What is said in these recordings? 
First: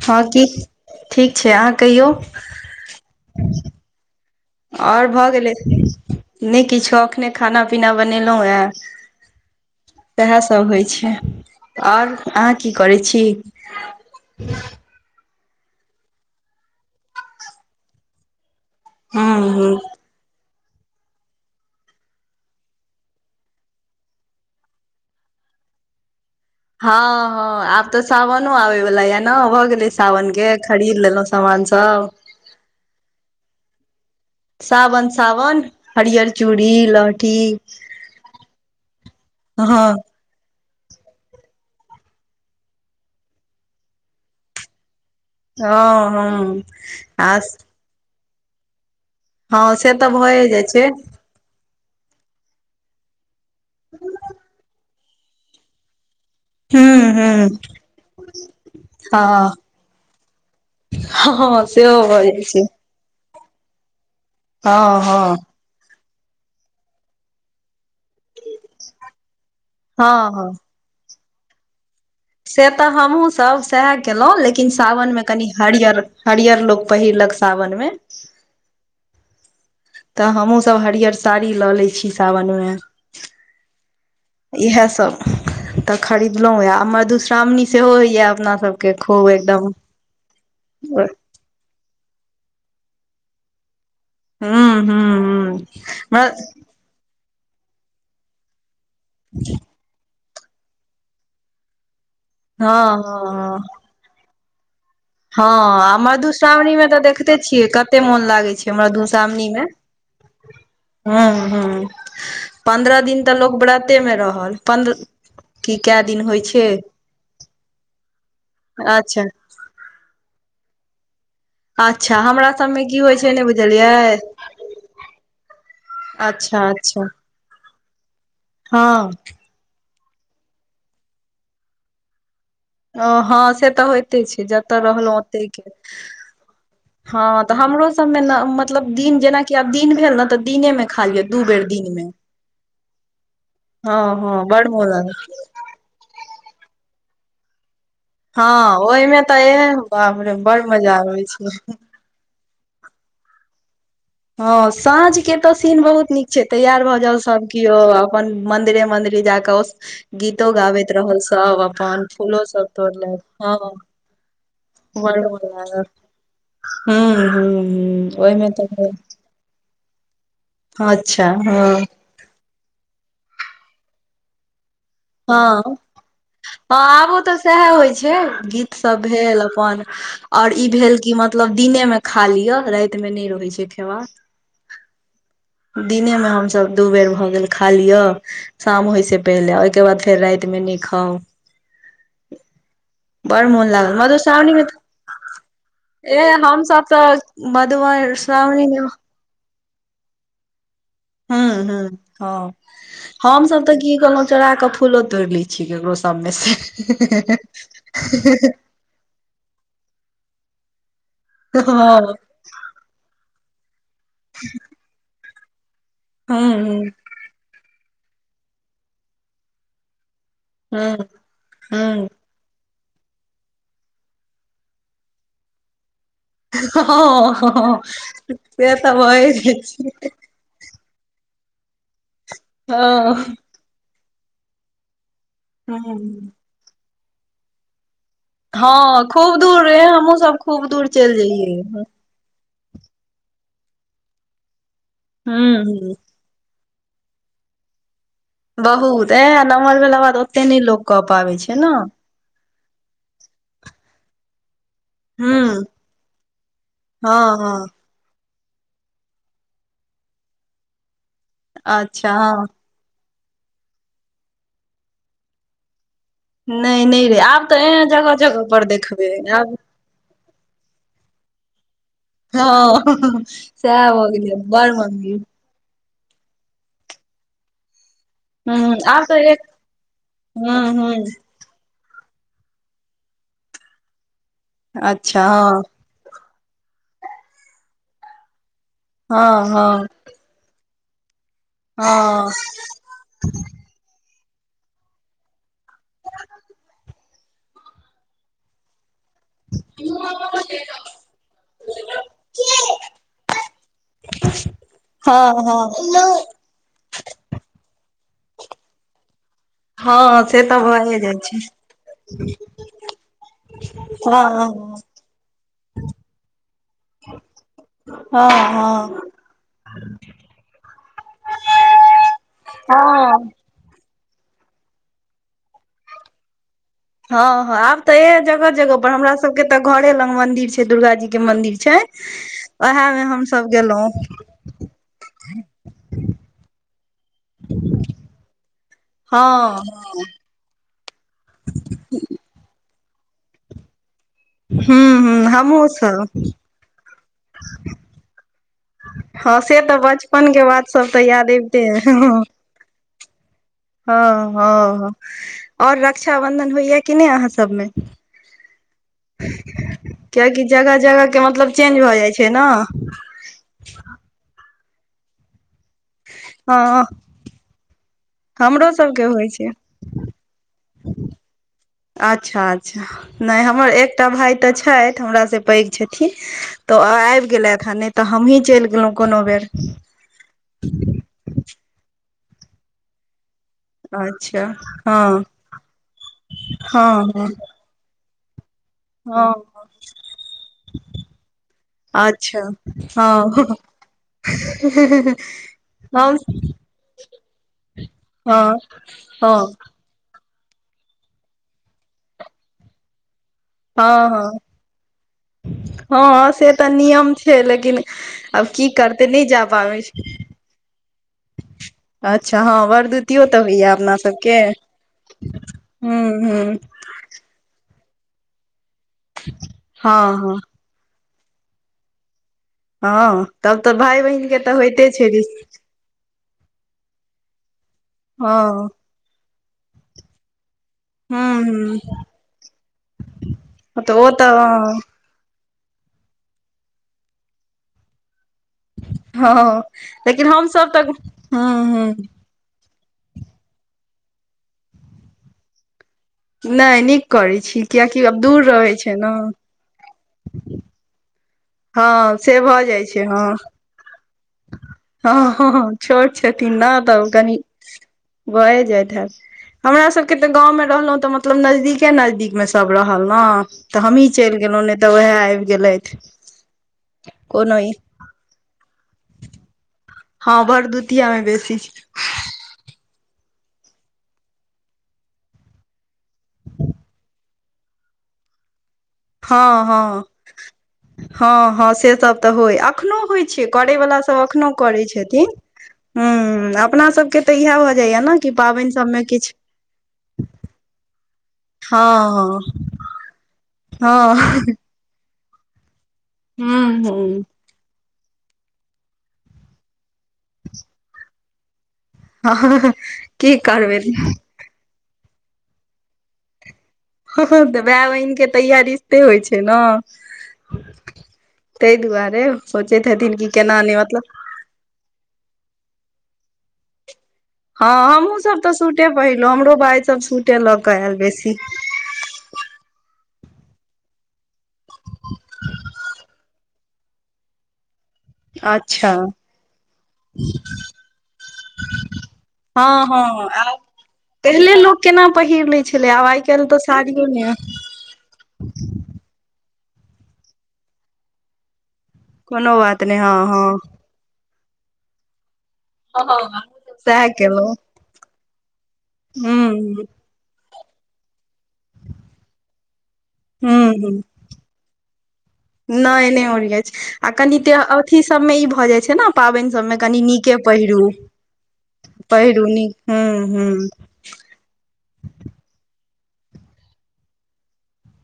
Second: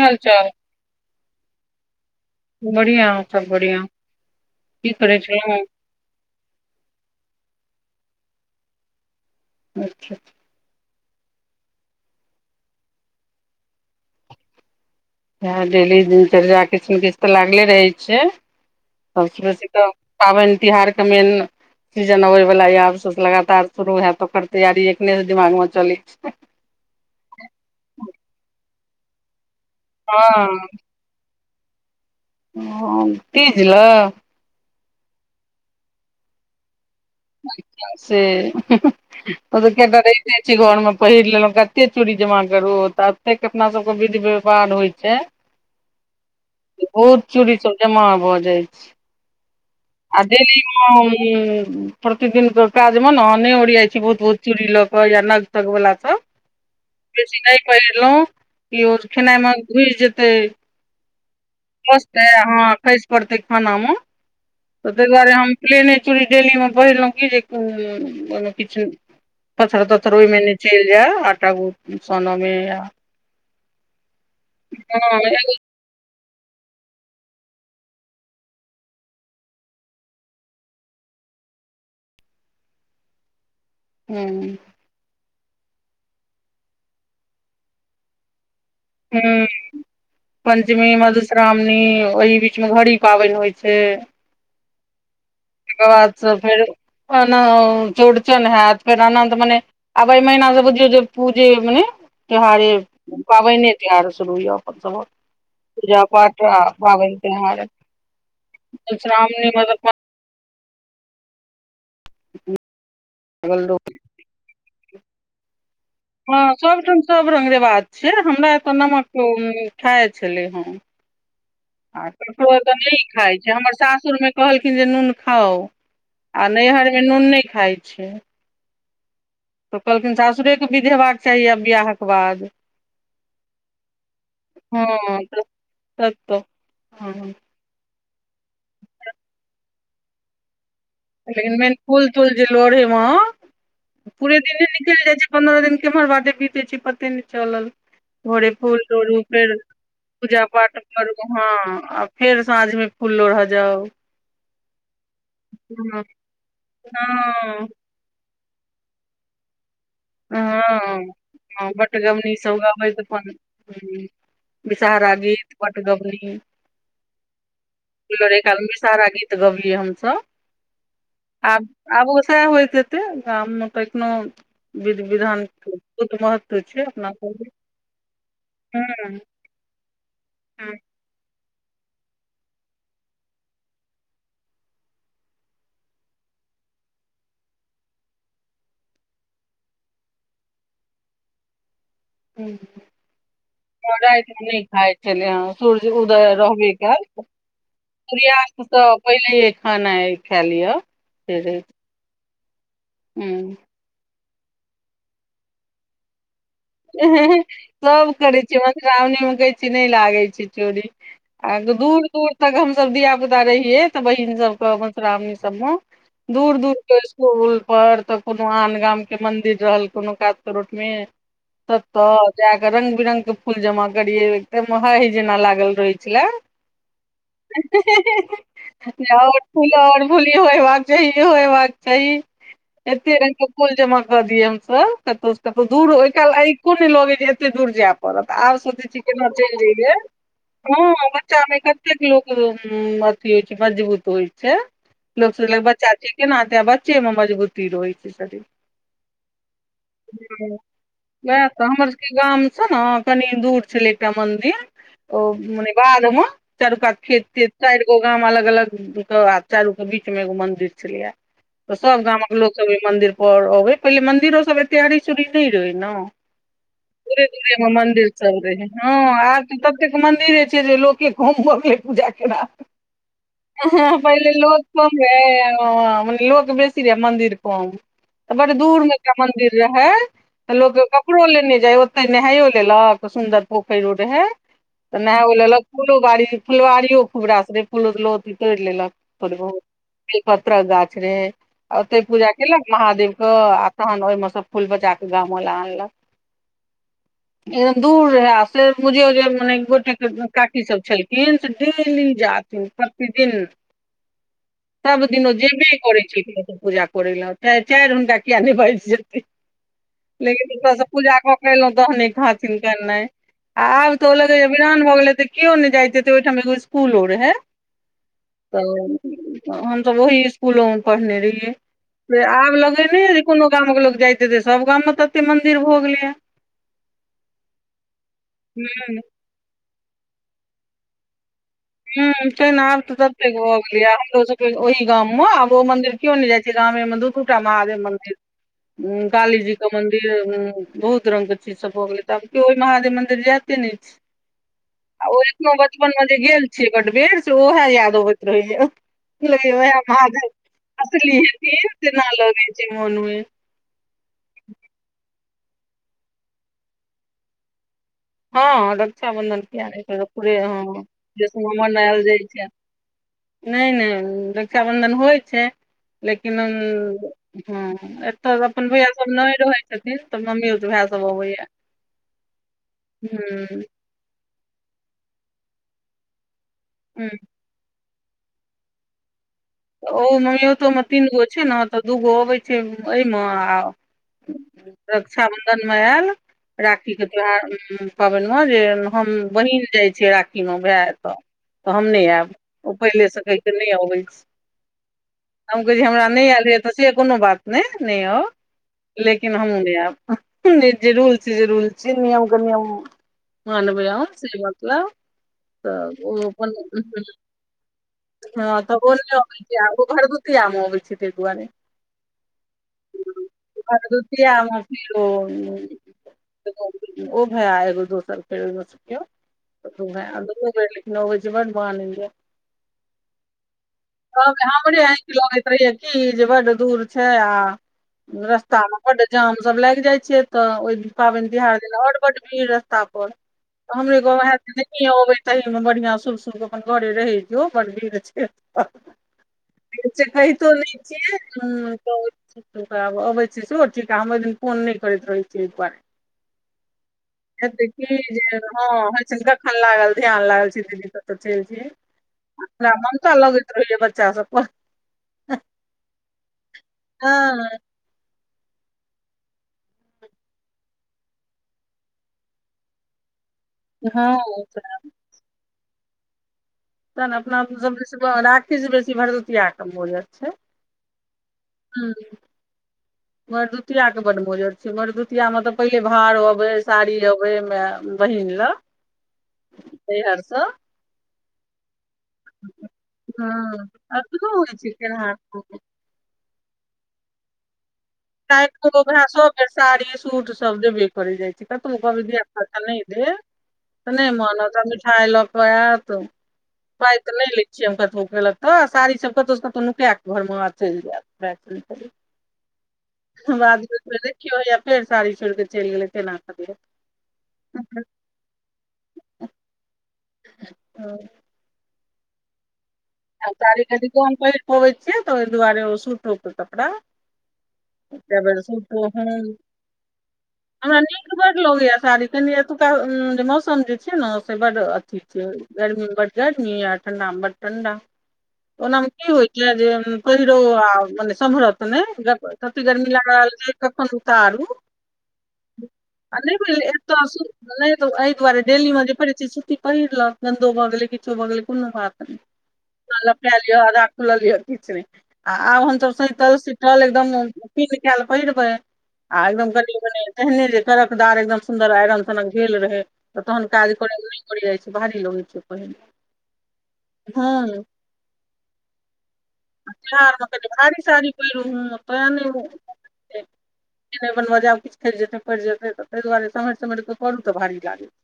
हाल हँ की चाल ठीक छै अहाँ कहियौ ' बढ़िया और सब बढ़िया की आओर करै भऽ गेलै छलौ नहि किछो अखने खाना पीना बनेलहुँ हे अच्छा तेहासे तब होई छै और अहाँ की करै छी इ डेली दिनचर्या कुछ ने कुछ तऽ लागले रहै छियै सब हूँ बेस हूँ तऽ पाबनि तिहारके मेन सीजन अबै वाला आब लगातार शुरू हय त ओकर तैयारी एकखने से दिमाग मे चलैत छै, हँ हँ आब तऽ सावनो आबे वाल ये ने भ गेले सावन हँ के खरीद लेलो ' समान सब ओ तीज ल सावन सावन हरिहर चूड़ी लहठी से ह ह ओत हँ केटा रहै [inaudible] जाई छी घर मे पहिर लेलहुं कते चुड़ी जमा करु त एतेक अपना सब के विध व्यावहार होइ छै हँ हँ बहुत आ चूड़ी सब जमा भऽ जाइ छै हँ से तऽ आ भए डेली जाइ छै प्रतिदिन के काजमे ने अहाँ नहि ओरियाइ छै बहुत बहुत चूड़ी लग क ओइला नग तग बला सब क हूँ बेसी नहि हूँ पहिरलहुँ ई ओ खेनाइ हँ मे घुस जेतै, हँ सेहो मस्ते भऽ अइ जाइ अहां छै अठाईस [inaudible] परतै खाना मे हँ त ताहि हँ द्वारेहम पलेने चुरी बजै छलहुं की जे ओहिमे किछु पत्थर तथर हँ ओहिमे हँ ने चलि जा आटाबु सम [inaudible] से तऽ हमहुँसभ सएह केलहुँ लेकिन सावनमे कनि हरियर ' हरियर लोक पहिरलक सावन मे ' तऽ हमहूँसभ हरियर साड़ी लऽ लै छी सावन मे ह इएहसभ तऽ खरीदलहुँ यै मधुश्रावणी सेहो होइयै अपना सभ हुँ पंचमी हूं मधु श्रावणी मधुश्रावणी ओहि बीच मे घड़ी पाबनि होय छै हू हू हू ओकर बाद स फेर ओ चौड़चनि हैयत फेर अनंत मने आब अय महिना स बुझियो जे पूजे मने त्योहारे हँ हँ पाबनि त्यौहार शुरू य अपन सभक हँ आ पूजा पाठ आ मधुश्रावणी मे तऽ पाबनि देखते तिहार छियै कते मोन लागै छै मधुश्रावणी मे ह्म ह्म पन्द्रह दिन तऽ लोक व्रते मे रहल पन्द्रह की क्या दिन हँ सबठाम सब रंग रिवाज छै हमरा एतय नमक अच्छा खाय छलै हं आ अच्छा ककरो हमरा एतऽ सबमे की नहि होइ खाय छै हमर बुझलियै सासुर मे कहलखिन जे नून खाउ आ अच्छा नैहरमे अच्छा नून नहि खाय छै हँ तऽ ओ कहलखिन सासुरेके विध हेबाक चाही आब बियाहक बाद ओ हँ से तऽ होइते छै जतऽ हँ रहलहुँ तऽ ओते के तब तऽ हँ तऽ हमरो सब मे ने मतलब दिन जेनाकि आब दिन भेल न तऽ दिने मे खा लिअ दू लेकिन बेर मेन दिन मे फूल तूल जे लोढ़े म हँ हँ पूरे दिने बड़ मोन निकलि लागै जाय छै पन्द्रह दिन केम्हर बाटे बीतै छै पते नहि चलल हँ भोरे फूल ओहिमे तोड़ू तऽ फेर ए बाप रे पूजा बड़ पाठ मजा करु आबै ह छै आब फेर साँझ मे फूल लोढ़ जाउ हँ साँझ के तऽ सीन हँ बहुत नीक छै तैयार भऽ जाउ सब केओ आब अपन मन्दिरे मन्दिरे जा कऽ ओ गीतो गाबैत हँ रहल सब हँ अपन बटगबनी फूलो सब गबैत तोड़लक अपन हँ हूँ, विषहारा गीत बटगबनी हूं हूं ओहिमे तऽ तऽ गबियै हमस अच्छा आब हँ आब ओस होय तै गाममे तऽ एखनो विध हँ विधान के हँ बहुत महत्व छै अपना आबो तऽ सब मे सएह होय छै गीत सब हँ भेल अपन आओर ई भेल की मतलब मतलब दिनेमे खा लिअ रातिमे नहि रहै छै खेबाक दिने मे हमसभ दू बेर भऽ गेल खा लिअ शाम होइसँ पहिले ओहिके बाद फेर रातिमे नै खाउ [unintelligible] बड़ मोन लागल रातिमे मधुश्रावणी नहि मे खाय छलै ह सूर्य उदय रहबे क‌एल मधुश्रावणीमे पहिलेहे खाना खाय लिअ हूं से रहै हं छै हँ खाउ हम हूँ सब तऽ की कहलौ चोरा कऽ फूलो तोड़ि लै छी ककरो सब मे से सभ करै छी मधुश्रावणीमे कहैत छै नहि लागैत छै चोरी आ दूर हँ दूर तक हमसब धिया पुता रहिये तऽ बहिन सबके मधुश्रावणी सब मे दूर दूर हूँ के स्कुल पर तऽ कोनो आन गाम के मंन्दिर रहल कोनो कात हूँ रोटमे हूँ हँ तत्तऽ जाकऽ रंग बिरंग के फूल जमा करिये एकदम हाय जेना लागल रहै छले हं हँ से तऽ भ‌ए जा जाय छले इहो हेबाक चाहि इहो हेबाक चाही ऐते हँ रंगक फुल जमा कऽ दिय हमसब कतौ स कतौ दूर ओय हूँ काल आऐको लगे जे एते दूर जायब आब सोचै छी हँ केना खूब दूर चलि रे जैयय हमहुँ सब खूब ह दूर चलि बच्चा मे जइयै कते [inaudible] केना त बच्चेमे हूँ हूँ मजबूती रहै होय छै बहुत एं नमहर भेला के बाद ओते न लोक कऽ पाबै उएह छै तऽ ने हूँ हमर सब के गाम सँ न कनि दूर छलै एकटा मन्दिर ओ हँ मने बाध म चारु कात खेत हँ च एगो गाम अलग अलग के चारू के बीच मे एगो मंदिर छलैया तऽ सब अच्छा गामक हँ लोकसभ मंदिर पर अबै पहिले मंन्दिरो सब एतरी चोरी नहि रहे ने नहि नहि रे पूरे आब तऽ दूरे ए मन्दिर जगह चल जगह पर रहे हँ देखबै आज आब तक एत एक मंदिर एय छै जे लोक के घमे पूजा हँ सएह भऽ पहिले गेलै बड़ लोकत मम्मी रह [unintelligible] बेसी रहै मंदिर तऽ बड हूँ दूर मे आब एकटा तऽ एक मदिर रहै तऽ हूँ लोक हूँ कपड़ो लेने जाइ ओते नहाइयो लेलक सुन्दर पोखरि रहै तऽ अच्छा नहा लेलक फूलो बाड़ी फुलबाड़ियो खूब रास रहै फूलो तोड़ि लेलक हँ थोड़े बहुत हँ बेलपत्रक गाछ रे आ ओते पूजा हँ केलक महादेव आ तहन ओहिमे सब फूल बचा क गामो ला आनलक एकदम दूर रहै से बझियो जे मने गोटे काकी सब छलखिन से डेली जात प्रतिदिन सब दिन सब हँ हँ जेबे करै छै ओ पूजा प चार हुनका किया नहि बेज जेते हँ हँ से लेकिन तऽ ओतयसँ भए जाइ पूजा कऽ क छै के एलहुँ तहने खाथिन नाइ आब तऽ ओ हँ लगै जे हँ विरान भऽ गेलै तऽ केओ नहि जाइते ते ओहिठाम फूलो रहे है हँ तऽ हमस ओहि स्सकुलो मे पढ़ने रहियै आब लगे ने यो हँ कोनो गाम के लोकोग जायते ते सब गाम मे तऽ एते मंदिर भऽ गेलै है हँ हँ आब तऽ ए जगह जगह पर हूँ हमरा सब के ते घरे लग मंदिर छै दुर्गा जी के मंदिर छै छै हूँ तै ने आब उएहा तऽ मे ततेक हमसभ भऽ गेलहुॅं गेलैया हमरो ओहि गाम मे आब ओ मंदिर केयो ने जाय छै गामे मे दू महादेव मंदिर काली जी हँ के मंदिर बहुत रंगग ची सब हो गेलै त आब केयो ओहि महादेव मन्दिर जाये ने छै हूँ हूँ ओ एखनो हमहुँ बचपनमे जे सब गेल छियै बटबेर से उएह याद अबैत रहैया हँ से तऽ म बचपन के बात सब तऽ असलि याद अबिते न लगे छै मोनू [unintelligible] ह ह ओर रक्षाबंधन होइय कि नहि अहाँ सबमे हँ रक्षााबंधन किया ने हेतै ई ते पूरे कियाकि जगह जगह के मतलब जस्न चेंज भऽ मनायल जाइ ने छै नहि नहि रक्षाबन्धन होइ छै लेकिन हँ हँ ' तब अपन हमरो भैया सबके सब होइ नहि छै रहै छथिन तऽ मम्मीयोत भाय सब अबैया अच्छा अच्छा नहि हूँ हमर एकटा भाय तऽ छथि हमरासँ पैघ छथिन। तऽ हूँ आबि गेलेथ ह नहि तऽ हमहीँ चलि गेलहुँ कोनो बेर ओ ममियतो मे तीन गो छै ने तऽ दूगो अबै छै एहिमे आ अच्छा ' हँ रक्षााबंधन मे याल राखी हँ के हँ त्योहार पाबनिमे जे हम हँ बहिन जाइ छै राखीमे भाय तऽ तऽ हम नहि आयब अच्छा ओ पहिले हँ सैके हम नहि अबै छै कह हमरा नहि आयल य तऽ से कोनो बात नहि हँ नहि लेकिन हँ हम ने जे रूल छै जे रूल छै नियम कनियम [inaudible] ह अनभया हँ सी बात [unintelligible] तऽ ओ हँ से तऽ नियम छै लेकिन आब की तऽ को करतै नहि जा [unintelligible] पाबै गो छै भर दू त आम होबै छैठेगुआ नहि [unintelligible] अच्छा हँ वरदुतियो तऽ होइ या अपना भरदुतिया सभके मे फेर ओ हुहु ओ भय एगो दोसर ख मे हँ हँ भय [unintelligible] नवज बन बान [unintelligible] हँ तब तऽ भाय बहिन तब के तऽ हमरे होइते छै आँखि लगैत रहैया की बड दूर छै आ हँ रस्ता हूँ बड्ड जाम सब लाग जाइ छै तऽ ओहि पाबनि तिहार देला और बड भीड़ रस्ता पर हूँ तऽ हमरे ओ गाँव व तऽ अबे ' ता मे बढ़ियां शुभ शुभ अपन घरे रहै जयो बड़ भीर छै हँ से लेकिन कहितो हमसभ नहि तऽ हु हु छियै आब अबैत छी स ठीक हम ओहि दिन फोन नहि करैत रहैत छीियै एक दुआरे नहि नीक करै एत छी की कियकि आब जे दूर रहै छै ने हँ लागल ध्यान लागल छी दीदी सब त चल छ हँ से भऽ हमरा जाइ छै ममता हँ लगैत रहले बच्चा सब पर हँ हँ छोट छथिन नहि तऽ कनी हँ भए जाइत हमरा सबके तऽ गाँवमे रहलहुँं तऽ मतलब नजदीके नजदीक मे सब रहल ने तऽ हमही चलि हँ गेलहुँ नहि तऽ उएह आबि गेलथ तह ने अपना सब राखी बेसी भरदुतिआ कम हो जात हाँ भरदूतिया मे बेसी भरदुतआके बड मजर छै भरदुतियामे तऽ पहिले भार अबै साड़ी अबै म बहिन ल हँ हँ परस [unintelligible] हँ हँ से सब तऽ होइ एखनो होइ हँ छै करैवला आब सभ कहाँ एखनो होइ छै करै केनहार छथिन ह अपना सबके तऽ इएह भऽ जाइया ने कि पाबनि सबमे किछु तोसर साड़ी सूट सब दे बे जाइ छै तऽ तु क भी दी हँ नहि दे त नहि हँ मन तऽ मिठाई लऽ कऽ आयत त हँ हूँ पाइ त हूँ ने लै कतब केलक तऽ साड़ी सब कतहु कतहु नुका क घर मे चलि जायत ह बादमेर देखियौा फेर साड़ी छोड़के चल गेल तेन आख द तऽ भाय बहिनके तैय रिश्ते होइ छै ने ताहि दुआरे सोचैत हेथिन कि केना नहि मतलब होइ छैियै तऽ ओहि दुआारे ओ सूट क कपड़ा हँ हमहुँ सब तऽ सुूतो सूटे पहिरलहुँ हमरो भाय सब सूटे लऽ कऽ हमरा आयल नीक बेसी बड लगै य साड़ी कनि एतुका जे मौसम जे छै ने से बड अथी छै गर्मीमे बड गर्मी य ठण्डामे बड ठण्डा ओनामे अच्छा की होइ छै जे पहिरो आ मने समरत नै कती हँ गरमी हँ लाग रहल आब कखन उताु पहिले लोक केना पहिर लै छलै आब आइ काल्हि तऽ साड़ियो ने नहि ऐआारे डेल म परस्थित सुटी पहिर ल गन्दो भगै किच भगै कोनो बात नहि कोनोबात लपटा लियआधा खुलल लि किछ नहि आ आब हमसभ सैतल सीतल सएह एकदमन केलहुँ पहि रहपै आ एकदम हुँ कनिनी एहने जे कड़क दार एकदम सुंन्दर आइरन सनक भेल रहे त तहन हुँ काज हुँ करय ल नहि कर जाइ छै भाही लगै छै पहिने ह ी सब मे ई भए जाय छै ने पाबनि सबमे कनी बिहारमे नीके कनि पहिरू भारी साड़ी पहिरू हँ तैं नहि पहिरू नीक ह ह नहि बनबऽ जा आब किछु खेलि जेतै पड़ि जेतै ता दुआरे सम्ि समहर कऽ प करू तऽ भारी लागतै [inaudible]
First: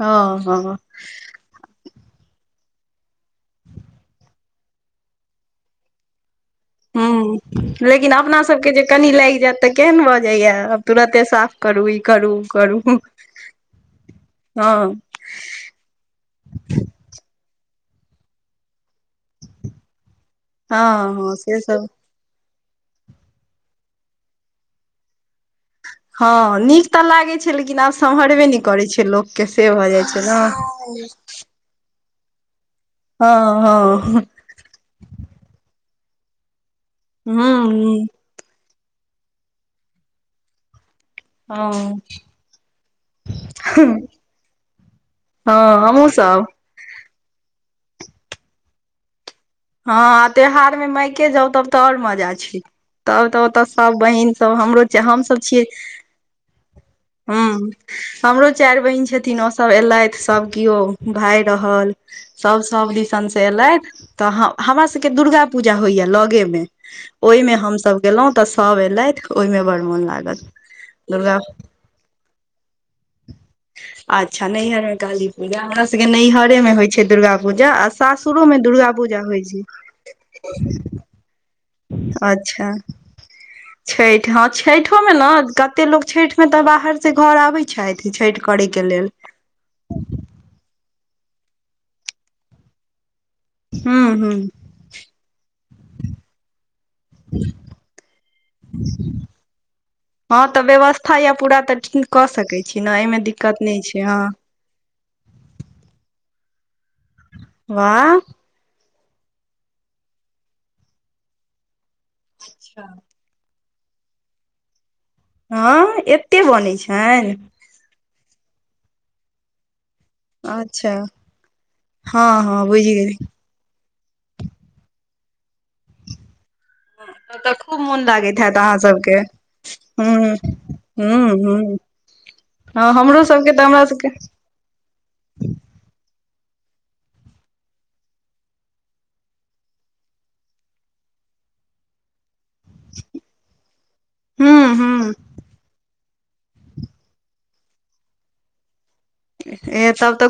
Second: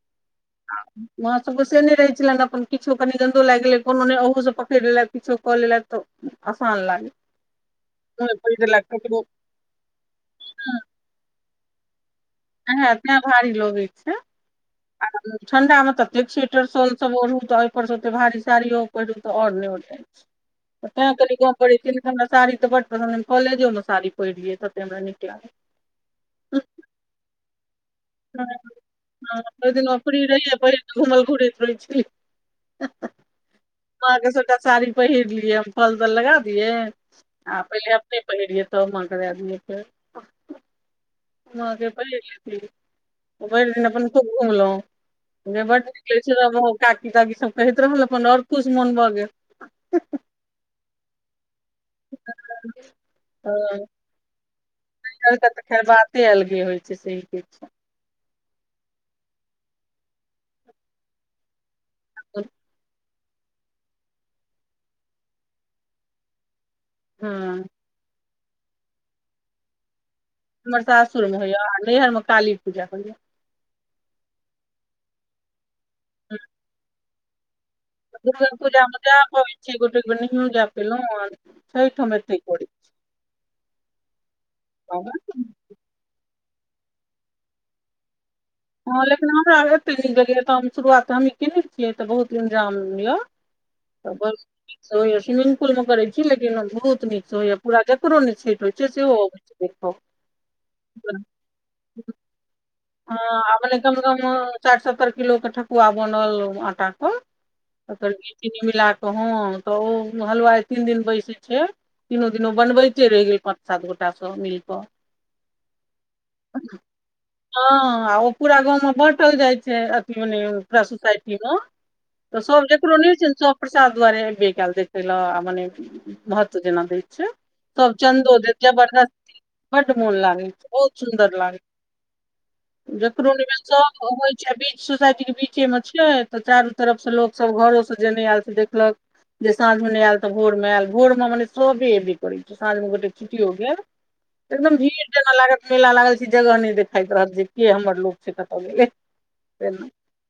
हँ हँ वहां सबके से नहि रहै छलनि अपन किछो कनी गन्दो लागि गेले कोनो ने ओहो सब पकड़ि लेलथि किछो कऽ लेलथि तऽ आसान लागै ह लेकिन अपना पकड़ि सबके जे देलक कनि ककरो लागि जायत तऽ केहन भऽ जाइया आब तुरते साफ करू ई करू करू इहै तैं भारी लगैत छै हँ आ ठंडा मे तऽ ज स्वेटर सोन सब ओढ़ू तऽ ओहिपरसँ ओते भारी साड़ियो पहिरू तऽ आओर नहि ओढ़ ते हँ हँ कनि को से पड़ी सब हमरा साड़ी त बड पसन्द कॉलेजों में साड़ी पहिड़ तऽ हमरा निकल हँ नीक तऽ लागै छै लेकिन आब सम्हरबे नहि करै छै लोकके से ओहि भऽ दिना जाइ छै ने ठ [unintelligible] हँ हँ अहाँके सबटा साड़ी पहिरलियै हम फल तल लगा दियै हुँ ह पहिले अब हुँ नहि पहिरियै तऽ मा क दिय फेर [inaudible] मा गे हँ पहिर लेभि भैर दिन अपन खूब घुमलौ हँ बड हमहुँ निकलै छै सब त काकी ताकी सब कहैत रहल अपन आओर खुश मोन भऽ गेल हँ त्योहार मे मायके जाउ तब त आओर मजा छै तब त ओते तऽ सब बहिन सब हमरो एकर हमसब तऽ छियै खैर बाते अलगे होइ छै सही कहै हूं छी हमरो चारि बहिन छथिन ओसभ एलथि सभ केओ भाय रहल हँ सभ सभ दिसन से एलथि तऽ हमरा सभके दुर्गा पूजा होइया लगेमे ओहिमे हमसभ गेलौ तऽ सभ एलथि ओहिमे बड़ मोन लागल हमर दुर्गा सासुरमे होइया आ नैहरमे काली पूजा होइए अच्छा नैहरमे काली पूजा हमर सभके नैहरेमे होय छै दुर्गा पूजा आ सासुरो मे दुर्गा पुजा जा पबै छै गोटे ग नहि यो जा पैलो अच्छा छठि हँ छठोमे न छी कते लोक छठि मे तऽ बाहर से घर आबै छथि छठि करै के हँ लेल लेकिन हमरा एते नीक गेलियै तऽ हम शुरुआतऽ हमही केने छियै तऽ बहुत इन्जाम ये ह ह अपन स्विमिंग पुल मे करै छी लेकिन बहुत तनी हो पूरा ककरो छठि होय य सेहो अबै छै हँ तऽ व्यवस्था देख य पूरा तऽ कऽ सकै छी न एहि मे आ दिक्कत मने नहि कम से छै कम ह साठि सत्तर किलो के ठकुआ बनल आटा क वाह चीनी मिलाकऽ हँ तऽ ओ हलुवाय तीन दिन बैसै छै तीनो दिनू बनबैते रहि गेल पाँच सात गोटास सब मिल कऽ हँ एते बनै छनि हँ आ ओ पूरा गाँव में बाँटल जाय छै मने पुरा अच्छा सोसाइटी मे तऽ हँ सब हँ बुझि जकरो नहि गेली होयत छै न सब प्रसाद दुआरे एबे क‌एल देखै ल मने महत्व जना दै छै तऽ खूब सब मोन चन्दो लागैत हत देत अहाँ सबके जबरदस्ती बड्ड ह मोन लागै छै ह बहुत सुन्दर लागै ह हँ हमरो जकरो नहि सबके भेल तऽ हमरा सब सबके अबैत बीच सोसाइटीक के बीचे मे छै तऽ चारू तरफसँ लोकसभ घरोसँ जेने आयल से देखलक जे सााँझ मे ने आयल तऽ भोर मे आयल भोर में मने सबे एबै करै छै साँझ में गोटे छुट्टीयों गेल ह एकदम भीड़ ह जेना लागत मेला लागल छै जगह नहि देख खाइत रहत जे के हमर लोक छै कत गेलै तेना ए तब तऽ